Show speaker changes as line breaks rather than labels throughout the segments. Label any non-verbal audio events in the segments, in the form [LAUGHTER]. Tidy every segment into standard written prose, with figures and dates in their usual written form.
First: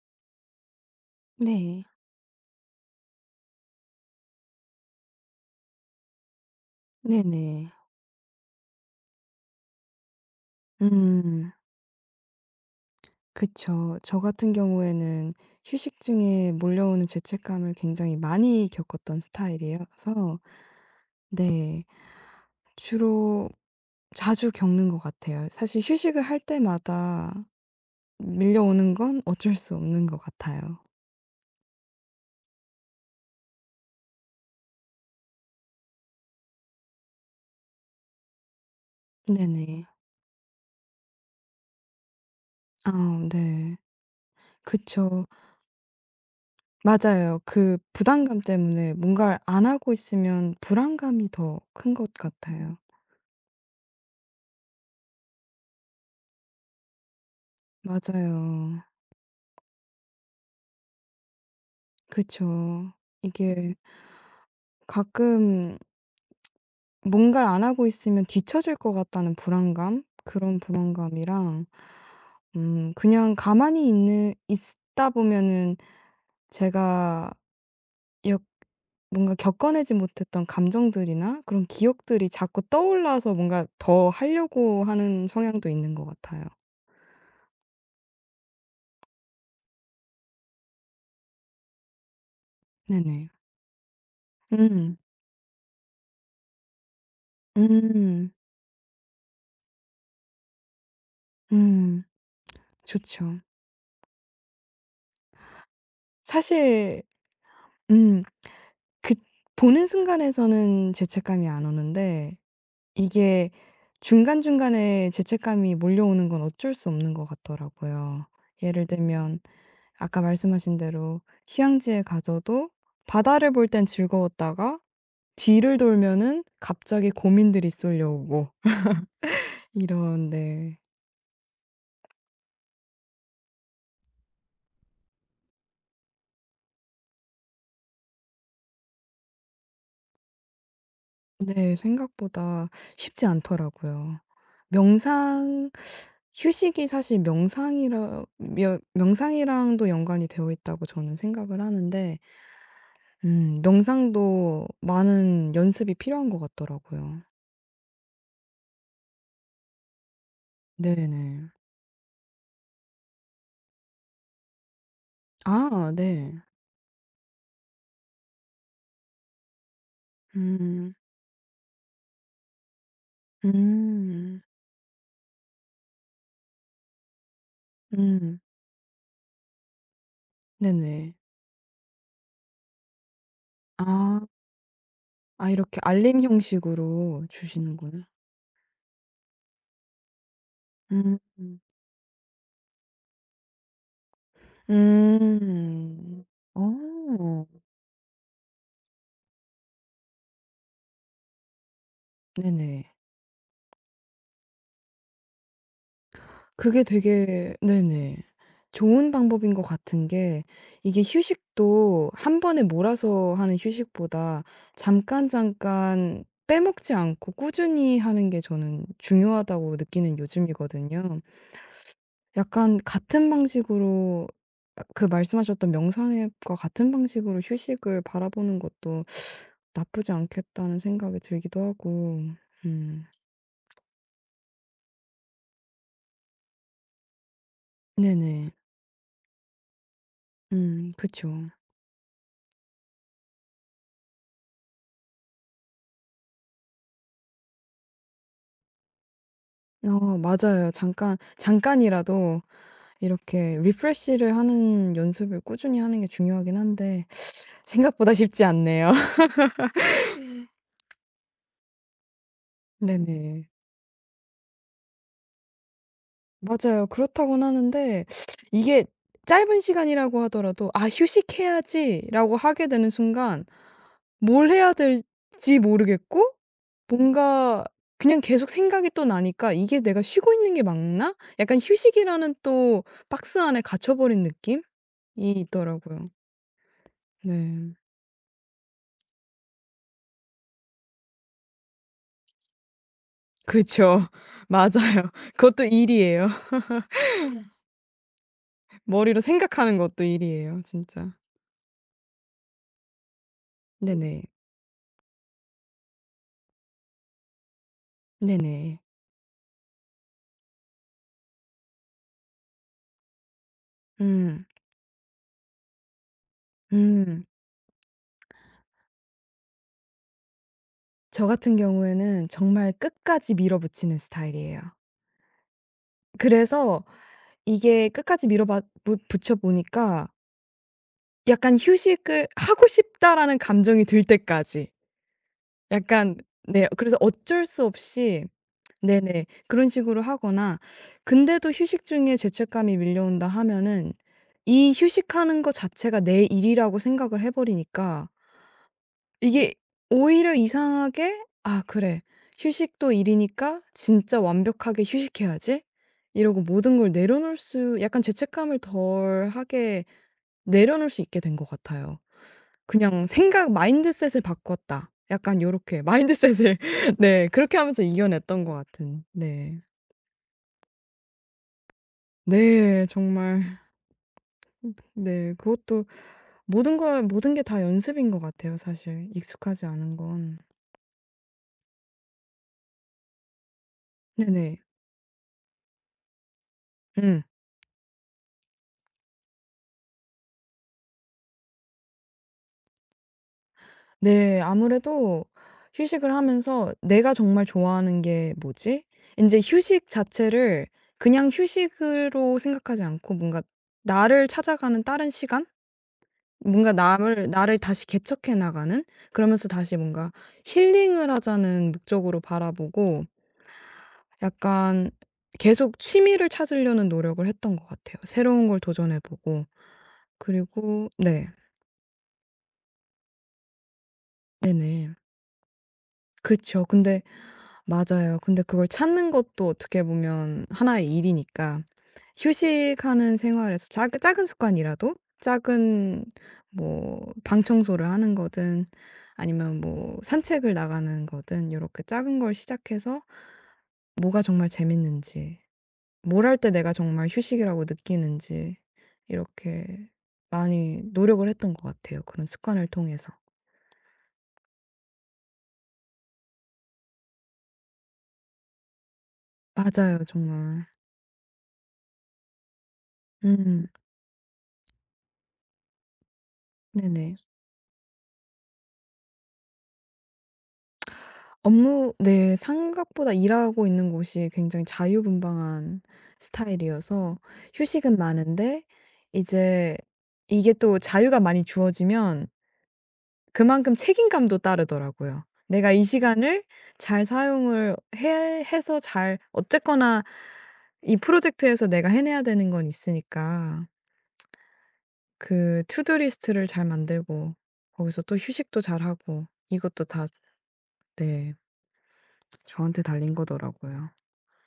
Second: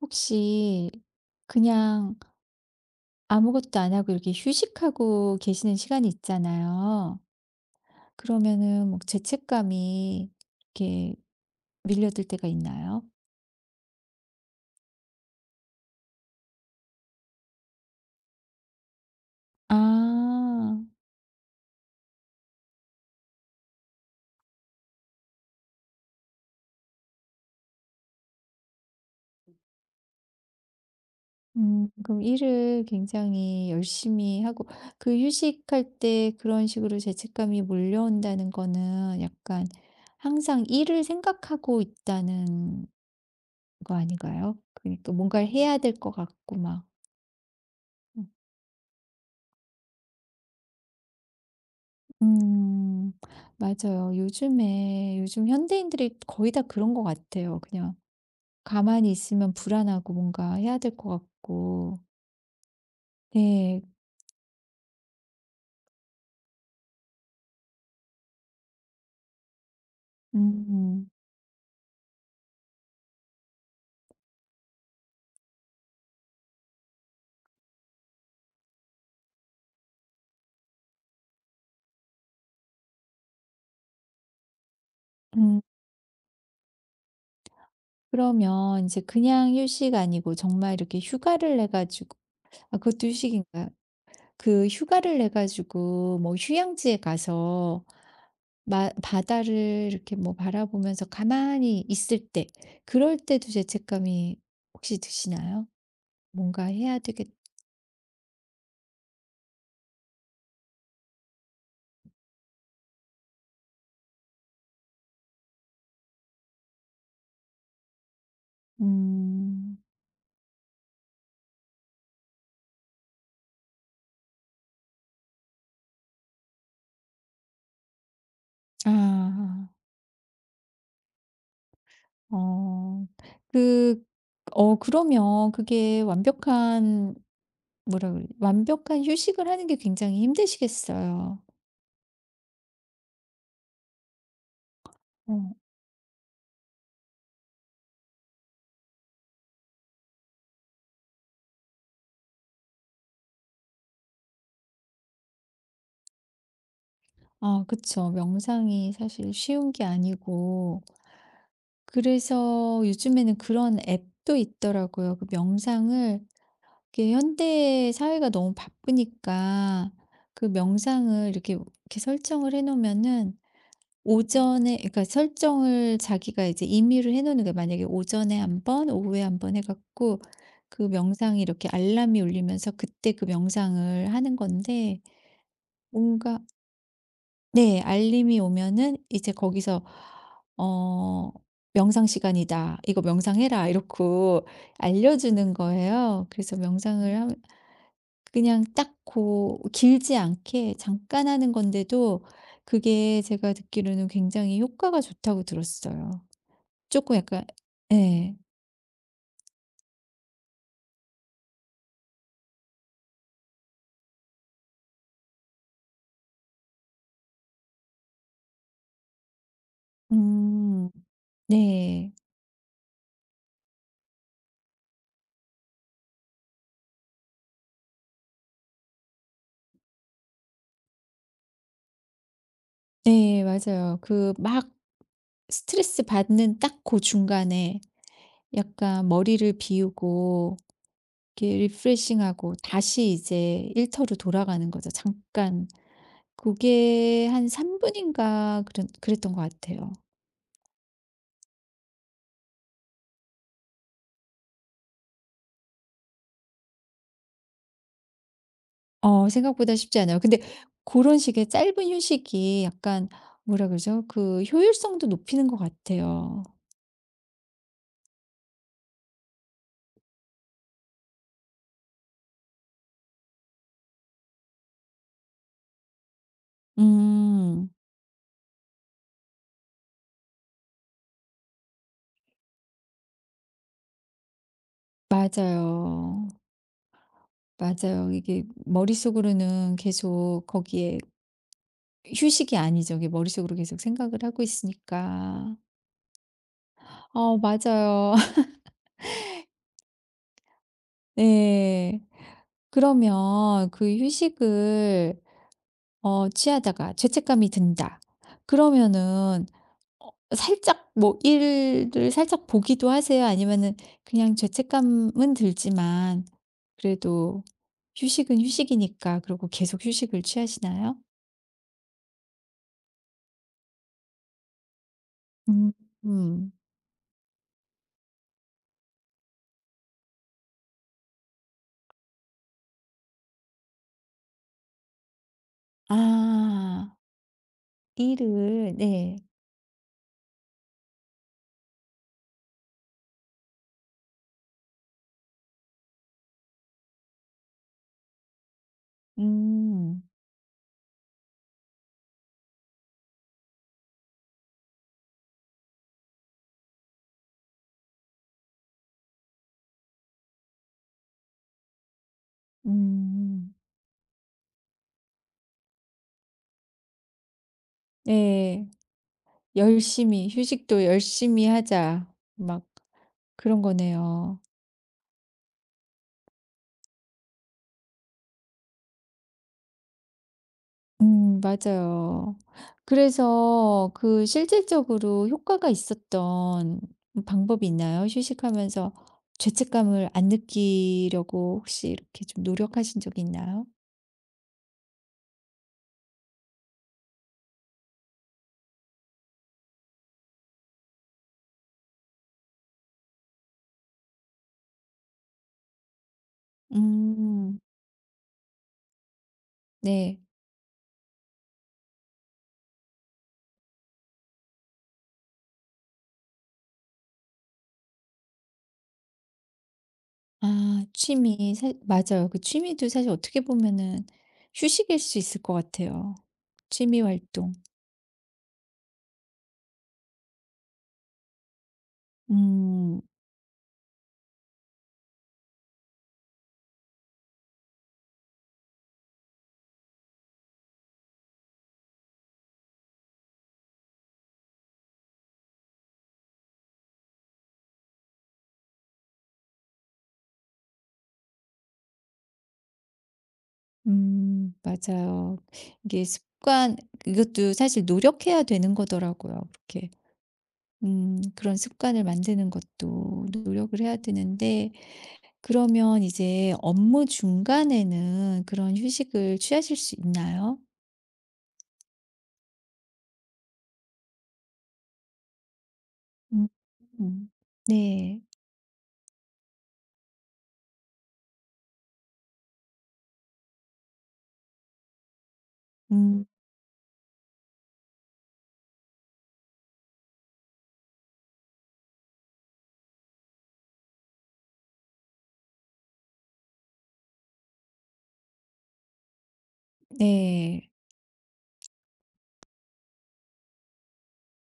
혹시
네.
그냥 아무것도 안 하고 이렇게 휴식하고 계시는 시간이 있잖아요.
네네.
그러면은 뭐 죄책감이 이렇게
음.
밀려들 때가 있나요?
그쵸. 저 같은 경우에는 휴식 중에 몰려오는 죄책감을 굉장히 많이 겪었던
아,
스타일이어서 네. 주로 자주 겪는 것 같아요. 사실 휴식을 할 때마다 밀려오는 건 어쩔 수 없는 것 같아요.
그럼 일을 굉장히 열심히 하고 그 휴식할 때 그런 식으로 죄책감이 몰려온다는 거는 약간
네네.
항상 일을 생각하고 있다는
아 네.
거 아닌가요? 그러니까
그쵸.
뭔가를 해야 될 것 같고 막.
맞아요. 그 부담감 때문에 뭔가를 안 하고 있으면 불안감이 더 큰 것 같아요.
음. 맞아요. 요즘 현대인들이 거의 다 그런 것 같아요. 그냥
맞아요.
가만히 있으면 불안하고 뭔가 해야 될 것 같고.
그쵸. 이게
네.
가끔 뭔가를 안 하고 있으면 뒤처질 것 같다는 불안감? 그런
음.
불안감이랑 그냥 가만히 있는 있다 보면은 제가 역 뭔가 겪어내지 못했던 감정들이나 그런 기억들이 자꾸 떠올라서 뭔가 더 하려고 하는
음.
성향도 있는 것 같아요.
그러면 이제 그냥 휴식 아니고 정말 이렇게 휴가를 내 가지고 아 그것도
네네.
휴식인가요? 그
음.
휴가를 내 가지고 뭐 휴양지에 가서
음.
마 바다를 이렇게 뭐 바라보면서 가만히
음.
있을 때 그럴
좋죠.
때도 죄책감이 혹시 드시나요? 뭔가 해야
사실
되겠
음 그 보는 순간에서는 죄책감이 안 오는데 이게 중간중간에 죄책감이 몰려오는 건 어쩔 수 없는 것 같더라고요. 예를 들면
음.
아까 말씀하신 대로 휴양지에 가서도 바다를 볼 땐 즐거웠다가 뒤를 돌면은 갑자기 고민들이 쏠려오고
아.
이런 네.
어. 그 어 그러면 그게 완벽한 뭐라 그래 완벽한 휴식을 하는 게 굉장히 힘드시겠어요.
네 생각보다 쉽지 않더라고요.
어.
명상 휴식이 사실 명상이라 며 명상이랑도 연관이 되어 있다고 저는 생각을 하는데 명상도 많은 연습이 필요한 것 같더라고요.
아 그쵸. 명상이 사실 쉬운 게 아니고
네네.
그래서 요즘에는 그런 앱도 있더라고요. 그
아
명상을
네.
이게 현대 사회가 너무 바쁘니까 그
음.
명상을 이렇게 설정을 해 놓으면은
음.
오전에 그러니까 설정을 자기가 이제 임의로 해 놓는 거예요. 만약에 오전에
음.
한번 오후에 한번 해 갖고 그
네네.
명상이 이렇게 알람이 울리면서 그때 그 명상을
아.
하는 건데
아 이렇게 알림
뭔가
형식으로
네.
주시는구나.
알림이 오면은 이제 거기서
음.
어 "명상 시간이다. 이거 명상해라." 이렇고 알려 주는
음.
거예요. 그래서 명상을 하면
어.
그냥 딱 고 길지 않게 잠깐 하는 건데도
네네.
그게 제가 듣기로는 굉장히 효과가 좋다고 들었어요.
그게
조금 약간
되게 네네.
네,
좋은 방법인 것 같은 게 이게 휴식도 한 번에 몰아서 하는 휴식보다 잠깐 잠깐 빼먹지 않고 꾸준히 하는 게 저는 중요하다고 느끼는
음.
요즘이거든요.
네.
약간 같은 방식으로 아 그 말씀하셨던 명상앱과 같은 방식으로 휴식을 바라보는 것도 '나쁘지 않겠다.'는 생각이 들기도 하고. 음.
네. 맞아요. 그 막 스트레스 받는 딱 고 중간에
네네.
약간 머리를 비우고
그쵸.
이렇게 리프레싱하고 다시 이제 일터로 돌아가는 거죠 잠깐. 그게 한 3분 분인가 그랬던 것 같아요.
어 맞아요. 잠깐 잠깐이라도 이렇게 리프레시를 하는 연습을 꾸준히 하는 게 중요하긴 한데 생각보다 쉽지 않네요. [LAUGHS]
어 생각보다 쉽지 않아요. 근데 그런 식의 짧은 휴식이 약간
네네.
뭐라 그러죠? 그 효율성도 높이는 것 같아요.
맞아요. 그렇다고는 하는데 이게 짧은 시간이라고 하더라도 '아 휴식해야지.'라고 하게 되는 순간 뭘 해야 될지 모르겠고 뭔가
음.
그냥 계속 생각이 또 나니까 '이게 내가 쉬고 있는 게 맞나?' 약간 휴식이라는 또 박스 안에 갇혀 버린 느낌이 있더라고요.
맞아요.
네.
맞아요. 이게 머릿속으로는 계속 거기에 휴식이 아니죠. 이게 머릿속으로 계속
그쵸.
생각을 하고
[LAUGHS] 맞아요.
있으니까.
그것도 일이에요.
어 맞아요. [LAUGHS]
머리로 생각하는 것도 일이에요 진짜.
네. 그러면 그
네네.
휴식을 어 취하다가 죄책감이 든다.
네네.
그러면은 어 살짝 뭐 일을 살짝 보기도 하세요? 아니면은 그냥
음.
죄책감은 들지만
음.
그래도 휴식은 휴식이니까 그러고 계속 휴식을 취하시나요?
저 같은 경우에는 정말 끝까지 밀어붙이는 스타일이에요.
음. 음.
그래서 이게 끝까지 밀어봐 부 붙여 보니까 약간 '휴식을 하고 싶다.'라는 감정이 들 때까지 약간 네 그래서
아.
어쩔 수 없이
일을 네.
네네. 그런 식으로 하거나 근데도 휴식 중에 죄책감이 밀려온다 하면은 이 휴식하는 거 자체가 내 일이라고 생각을 해 버리니까 이게
음.
오히려 이상하게 '아 그래. 휴식도 일이니까 진짜 완벽하게 휴식해야지.' 이러고 모든 걸 내려놓을 수 약간 죄책감을 덜하게 내려놓을 수 있게 된 것 같아요.
음.
그냥 '생각
음.
마인드셋을 바꿨다.' 약간 요렇게 마인드셋을 [LAUGHS] 네 그렇게 하면서 이겨냈던 것
네.
같은 네.
열심히 '휴식도 열심히 하자.' 막
네. 정말
그런 거네요.
네. 그것도 모든 게 다 연습인 것 같아요 사실 익숙하지 않은 건.
맞아요. 그래서 그
네네.
실질적으로 효과가 있었던
음.
방법이 있나요? 휴식하면서 죄책감을 안 느끼려고 혹시 이렇게 좀 노력하신 적이 있나요?
네. 아무래도 휴식을 하면서 '내가 정말 좋아하는 게 뭐지?' 이제 휴식 자체를 그냥 휴식으로 생각하지 않고 뭔가 나를 찾아가는 다른 시간? 뭔가 남을 나를
음
다시 개척해 나가는? 그러면서 다시 뭔가
네.
힐링을 하자는 목적으로 바라보고 약간 계속 취미를 찾으려는 노력을 했던 것 같아요. 새로운 걸 도전해 보고.
아
그리고 네.
취미 사 맞아요. 그 취미도 사실 어떻게 보면은
네네.
휴식일 수 있을 것 같아요.
그쵸.
취미
근데
활동.
맞아요. 근데 그걸 찾는 것도 어떻게 보면 하나의 일이니까
음.
휴식하는 생활에서 작 작은 습관이라도 작은 뭐 방 청소를 하는 거든 아니면 뭐 산책을 나가는 거든 이렇게 작은 걸 시작해서 뭐가 정말 재밌는지 뭘 할 때 내가 정말 휴식이라고 느끼는지 이렇게 많이 노력을 했던 것 같아요, 그런 습관을 통해서.
맞아요. 이게 습관 이것도 사실 노력해야 되는 거더라고요 그렇게.
맞아요, 정말.
그런 습관을 만드는 것도
음
노력을 해야 되는데 그러면 이제 업무
네네.
중간에는 그런 휴식을 취하실 수 있나요?
업무 네 생각보다 일하고 있는 곳이 굉장히 자유분방한
음.
스타일이어서
음.
휴식은
네.
많은데 이제 이게 또 자유가 많이 주어지면 그만큼 책임감도 따르더라고요. 내가 이
음
시간을 잘 사용을 해 해서 잘 어쨌거나 이 프로젝트에서 내가 해내야 되는 건 있으니까 그 투두 리스트를 잘 만들고 거기서 또 휴식도 잘하고 이것도 다
네.
네. 저한테 달린 거더라고요.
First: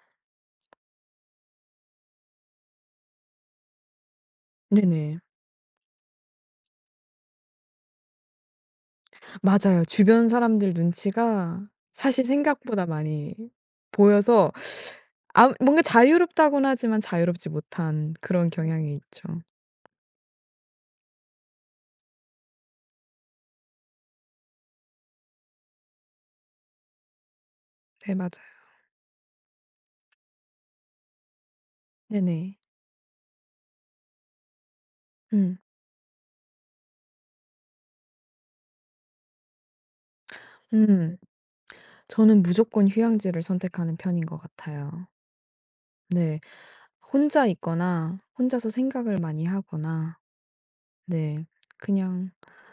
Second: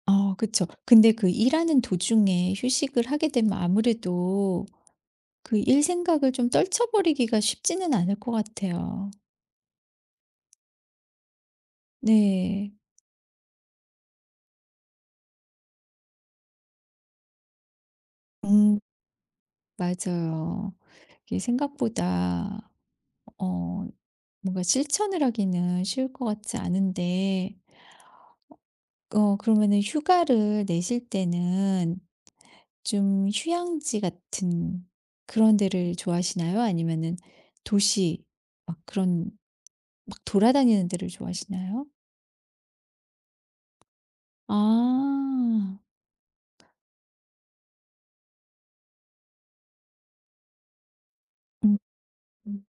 어 그쵸. 근데 그 일하는 도중에 휴식을 하게 되면 아무래도
네네.
그 일 생각을 좀 떨쳐버리기가 쉽지는 않을 것 같아요.
맞아요. 주변 사람들 눈치가 사실
네.
생각보다 많이 보여서 아 뭔가 자유롭다고는 하지만 자유롭지 못한 그런
음
경향이 있죠.
맞아요. 이게 생각보다 어 뭔가 실천을 하기는 쉬울 것 같지 않은데,
네 맞아요.
어, 그러면은 휴가를 내실 때는
네네.
좀 휴양지 같은 그런
음.
데를 좋아하시나요? 아니면은 도시, 막 그런, 막 돌아다니는 데를
음.
좋아하시나요?
저는 무조건 휴양지를 선택하는 편인 것 같아요.
아,
네. 혼자 있거나 혼자서 생각을 많이 하거나 네.
음,
그냥
음.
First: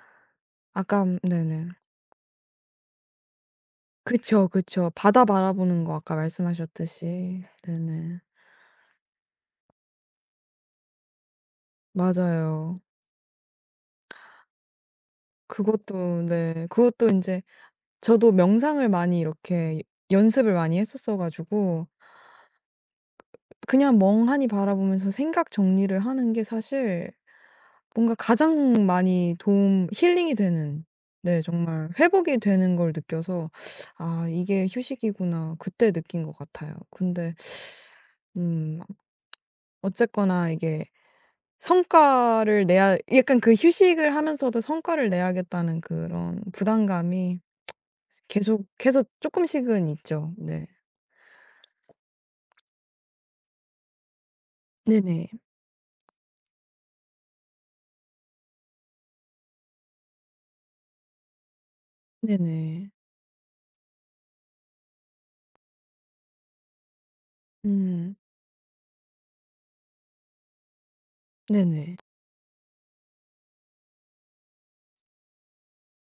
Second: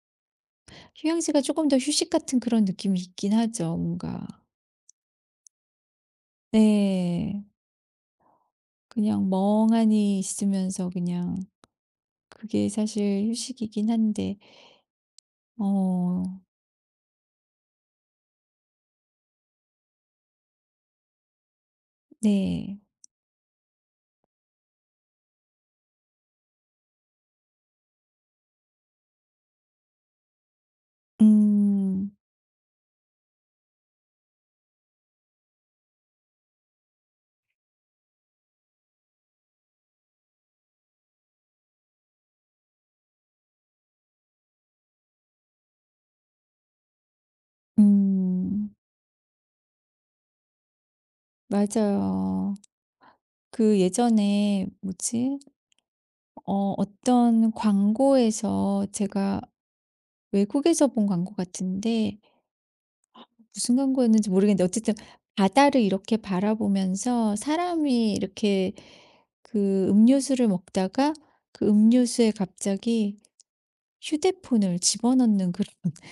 아까
휴양지가
네네.
조금 더 휴식 같은 그런 느낌이 있긴 하죠, 뭔가.
그쵸, 그쵸. 바다 바라보는 거 아까
네,
말씀하셨듯이. 네네.
그냥 멍하니 있으면서 그냥 그게
맞아요.
사실 휴식이긴 한데,
그것도
어,
네. 그것도 인제 저도 명상을 많이 이렇게 연습을 많이 했었어 가지고
네.
그냥 멍하니 바라보면서 생각 정리를 하는 게 사실 뭔가 가장 많이 도움 힐링이 되는 네 정말
음.
회복이 되는 걸 느껴서 '아 이게 휴식이구나.' 그때 느낀 것 같아요. 근데 음 어쨌거나 이게 성과를 내야 약간 그 휴식을 하면서도 성과를 내야겠다는 그런 부담감이
음.
계속해서 조금씩은 있죠. 네.
맞아요. 그 예전에
네네.
뭐지? 어 어떤 광고에서 제가 외국에서 본 광고 같은데
네네.
무슨 광고였는지 모르겠는데 어쨌든 바다를 이렇게 바라보면서 사람이
음.
이렇게 그 음료수를 먹다가 그
네네.
음료수에 갑자기 휴대폰을 집어넣는 그런 [LAUGHS]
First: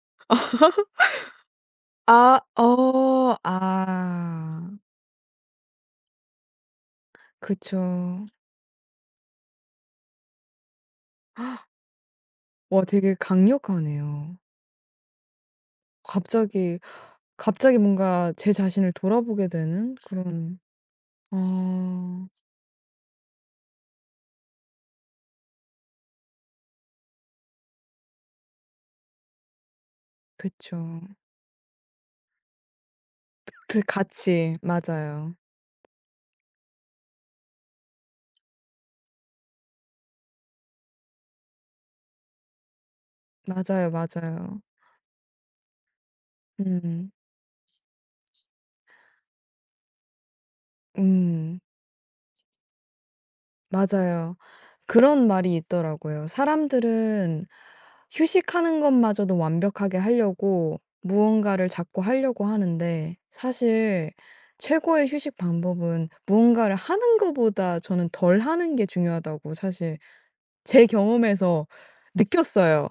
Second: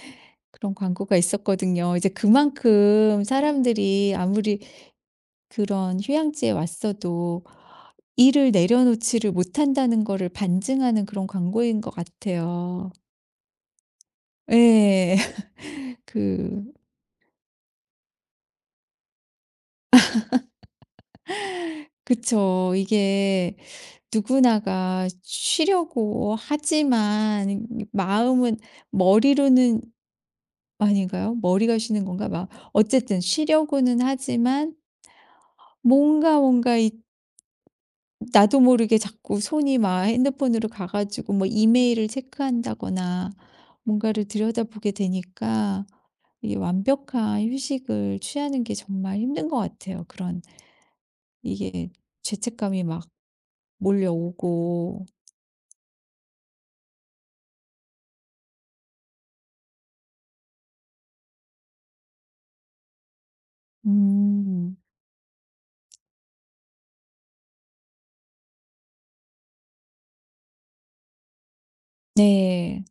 그런 광고가 있었거든요. 이제
아
그만큼
어
사람들이 아무리
아.
그런 휴양지에 왔어도
그쵸.
일을 내려놓지를 못한다는 거를 반증하는 그런 광고인 것
와
같아요.
되게 강력하네요.
예. [LAUGHS] 그
갑자기 갑자기 뭔가 제 자신을 돌아보게 되는 그런 아
그쵸. 이게 누구나가 쉬려고 하지만 마음은 머리로는
그쵸.
아닌가요? 머리가 쉬는 건가? 막 어쨌든
그
쉬려고는
같이
하지만
맞아요.
뭔가 이 나도 모르게 자꾸 손이 막 핸드폰으로 가 가지고 뭐 이메일을 체크한다거나
맞아요,
뭔가를
맞아요.
들여다보게 되니까 이
음.
완벽한 휴식을 취하는 게 정말 힘든 것 같아요. 그런
음.
이게 죄책감이 막
맞아요.
몰려오고.
그런 말이 있더라고요. 사람들은 휴식하는 것마저도 완벽하게 하려고 무언가를 자꾸 하려고 하는데 사실
음.
최고의 휴식 방법은 무언가를 하는 것보다 저는 덜 하는 게 중요하다고 사실 제 경험에서
네.
느꼈어요.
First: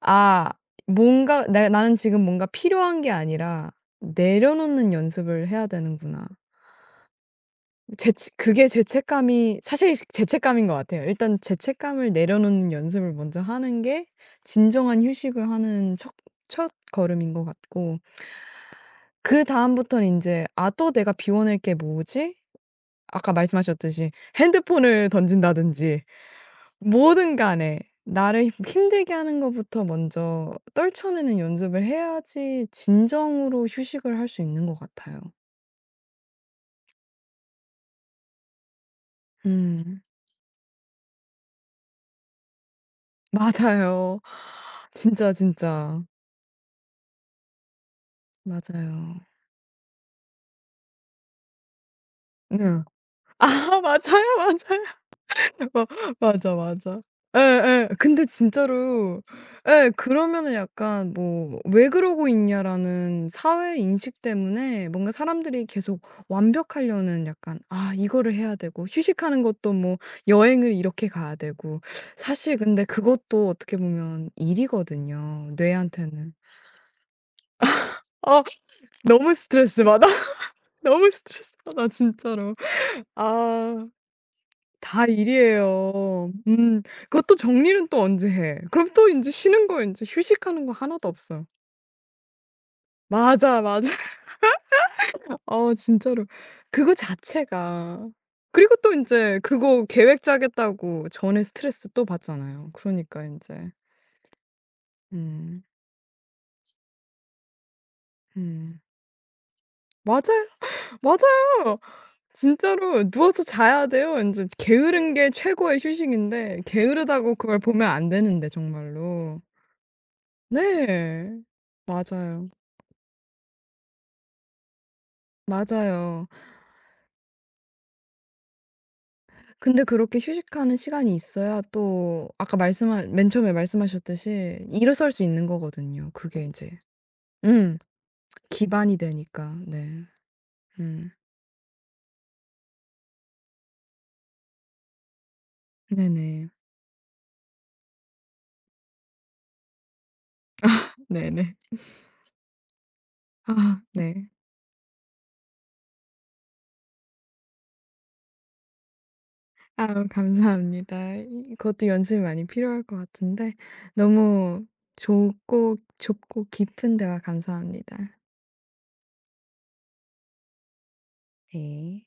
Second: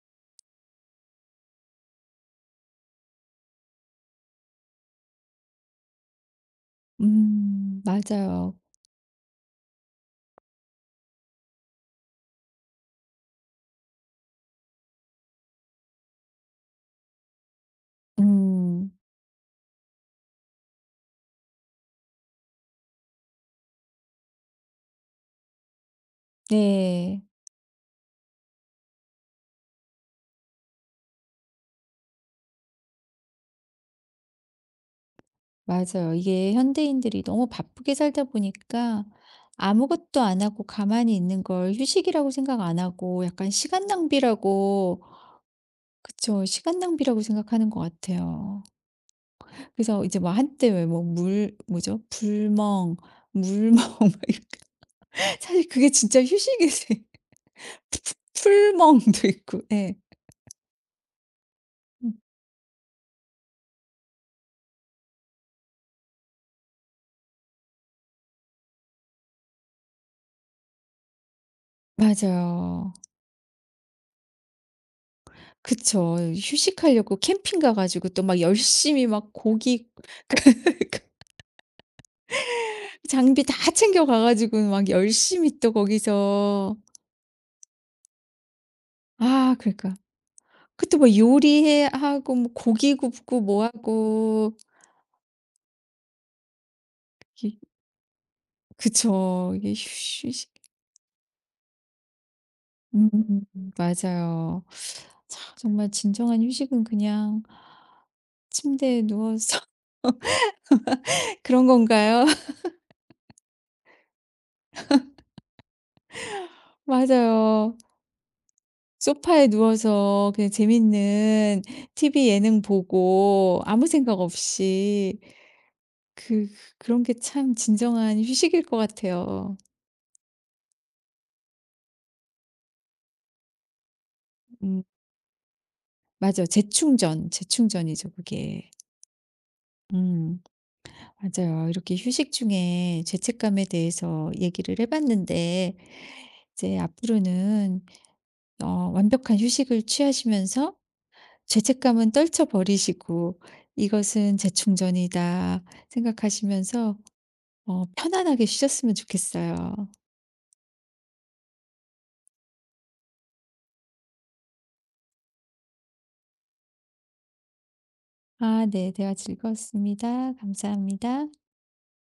아 뭔가 내 '나는 지금 뭔가 필요한 게 아니라 내려놓는 연습을 해야 되는구나.' 죄
맞아요.
그게 죄책감이 사실 죄책감인 것 같아요. 일단 죄책감을 내려놓는 연습을 먼저 하는 게 진정한 휴식을 하는 첫 첫걸음인 것 같고
음.
그다음부터는 이제 '아 또 내가 비워낼 게 뭐지?' 아까 말씀하셨듯이 핸드폰을 던진다든지
네.
뭐든 간에 나를 힘 힘들게 하는 것부터 먼저 떨쳐내는 연습을 해야지 진정으로 휴식을 할 수 있는 것 같아요.
맞아요. 이게 현대인들이 너무 바쁘게 살다 보니까
음.
아무것도 안 하고 가만히 있는 걸 휴식이라고 생각 안 하고
[LAUGHS]
약간 시간
맞아요.
낭비라고
진짜, 진짜.
그쵸. 시간 낭비라고 생각하는 것 같아요.
맞아요.
그래서 이제 막 한때 왜 뭐 물 뭐죠?
네.
불멍,
아
물멍
[LAUGHS]
[LAUGHS] 막
맞아요,
이런
맞아요.
사실
[LAUGHS] 어
그게 진짜
맞아,
휴식이세요.
맞아. 예예.
[LAUGHS]
근데 진짜로
풀멍도 있고.
예
예.
그러면은 약간 뭐 '왜 그러고 있냐.'라는 사회 인식 때문에 뭔가 사람들이 계속 완벽하려는 약간 '아 이거를 해야 되고 휴식하는 것도 뭐 여행을 이렇게 가야 되고.' 사실 근데
맞아요.
그것도 어떻게 보면 일이거든요,
그쵸.
뇌한테는.
휴식하려고 캠핑 가 가지고 또 막
아
열심히 막
너무 스트레스
고기
받아. [LAUGHS] 너무
[LAUGHS]
스트레스 받아 진짜로.
장비 다
아.
챙겨 가 가지고 막
다
열심히 또
일이에요.
거기서
음. 그것도 정리는 또 언제 해. 그럼 또 인제
아
쉬는 거
그러니까
인제 휴식하는 거
그때 뭐
하나도 없어요.
요리해 하고 뭐 고기 굽고
맞아,
뭐
맞아. [LAUGHS]
하고
어 진짜로. 그거
이
자체가 그리고 또 인제
그쵸. 이게
그거 계획
휴 휴식
짜겠다고 전에 스트레스 또 받잖아요. 그러니까
음
인제
맞아요. 참
음.
정말 진정한 휴식은 그냥
음.
침대에 누워서
맞아요.
[LAUGHS] 그런
맞아요.
건가요? [LAUGHS]
진짜로 누워서 자야 돼요. 인제 게으른 게 최고의 휴식인데 게으르다고 그걸
맞아요.
보면 안 되는데 정말로.
소파에 누워서 그냥
네.
재밌는 TV
맞아요.
예능 보고 아무 생각 없이
맞아요.
그 그런 게 참 진정한 휴식일 것 같아요.
근데 그렇게 휴식하는 시간이 있어야 또 아까 말씀한 맨 처음에 말씀하셨듯이
음
일어설 수 있는 거거든요. 그게
맞아요.
이제
재충전,
음
재충전이죠 그게.
기반이 되니까. 네.
음
음.
맞아요. 이렇게 휴식 중에 죄책감에 대해서 얘기를 해 봤는데
네네.
이제 앞으로는 어 완벽한 휴식을 취하시면서
네네.
죄책감은 떨쳐 버리시고
[LAUGHS] 아 네.
'이것은 재충전이다.' 생각하시면서 어 편안하게 쉬셨으면 좋겠어요.
아 감사합니다. 이 그것도 연습이 많이 필요할 것 같은데 너무 좋고 좁고 깊은 대화 감사합니다.
아 네. 대화 즐거웠습니다. 감사합니다.
네.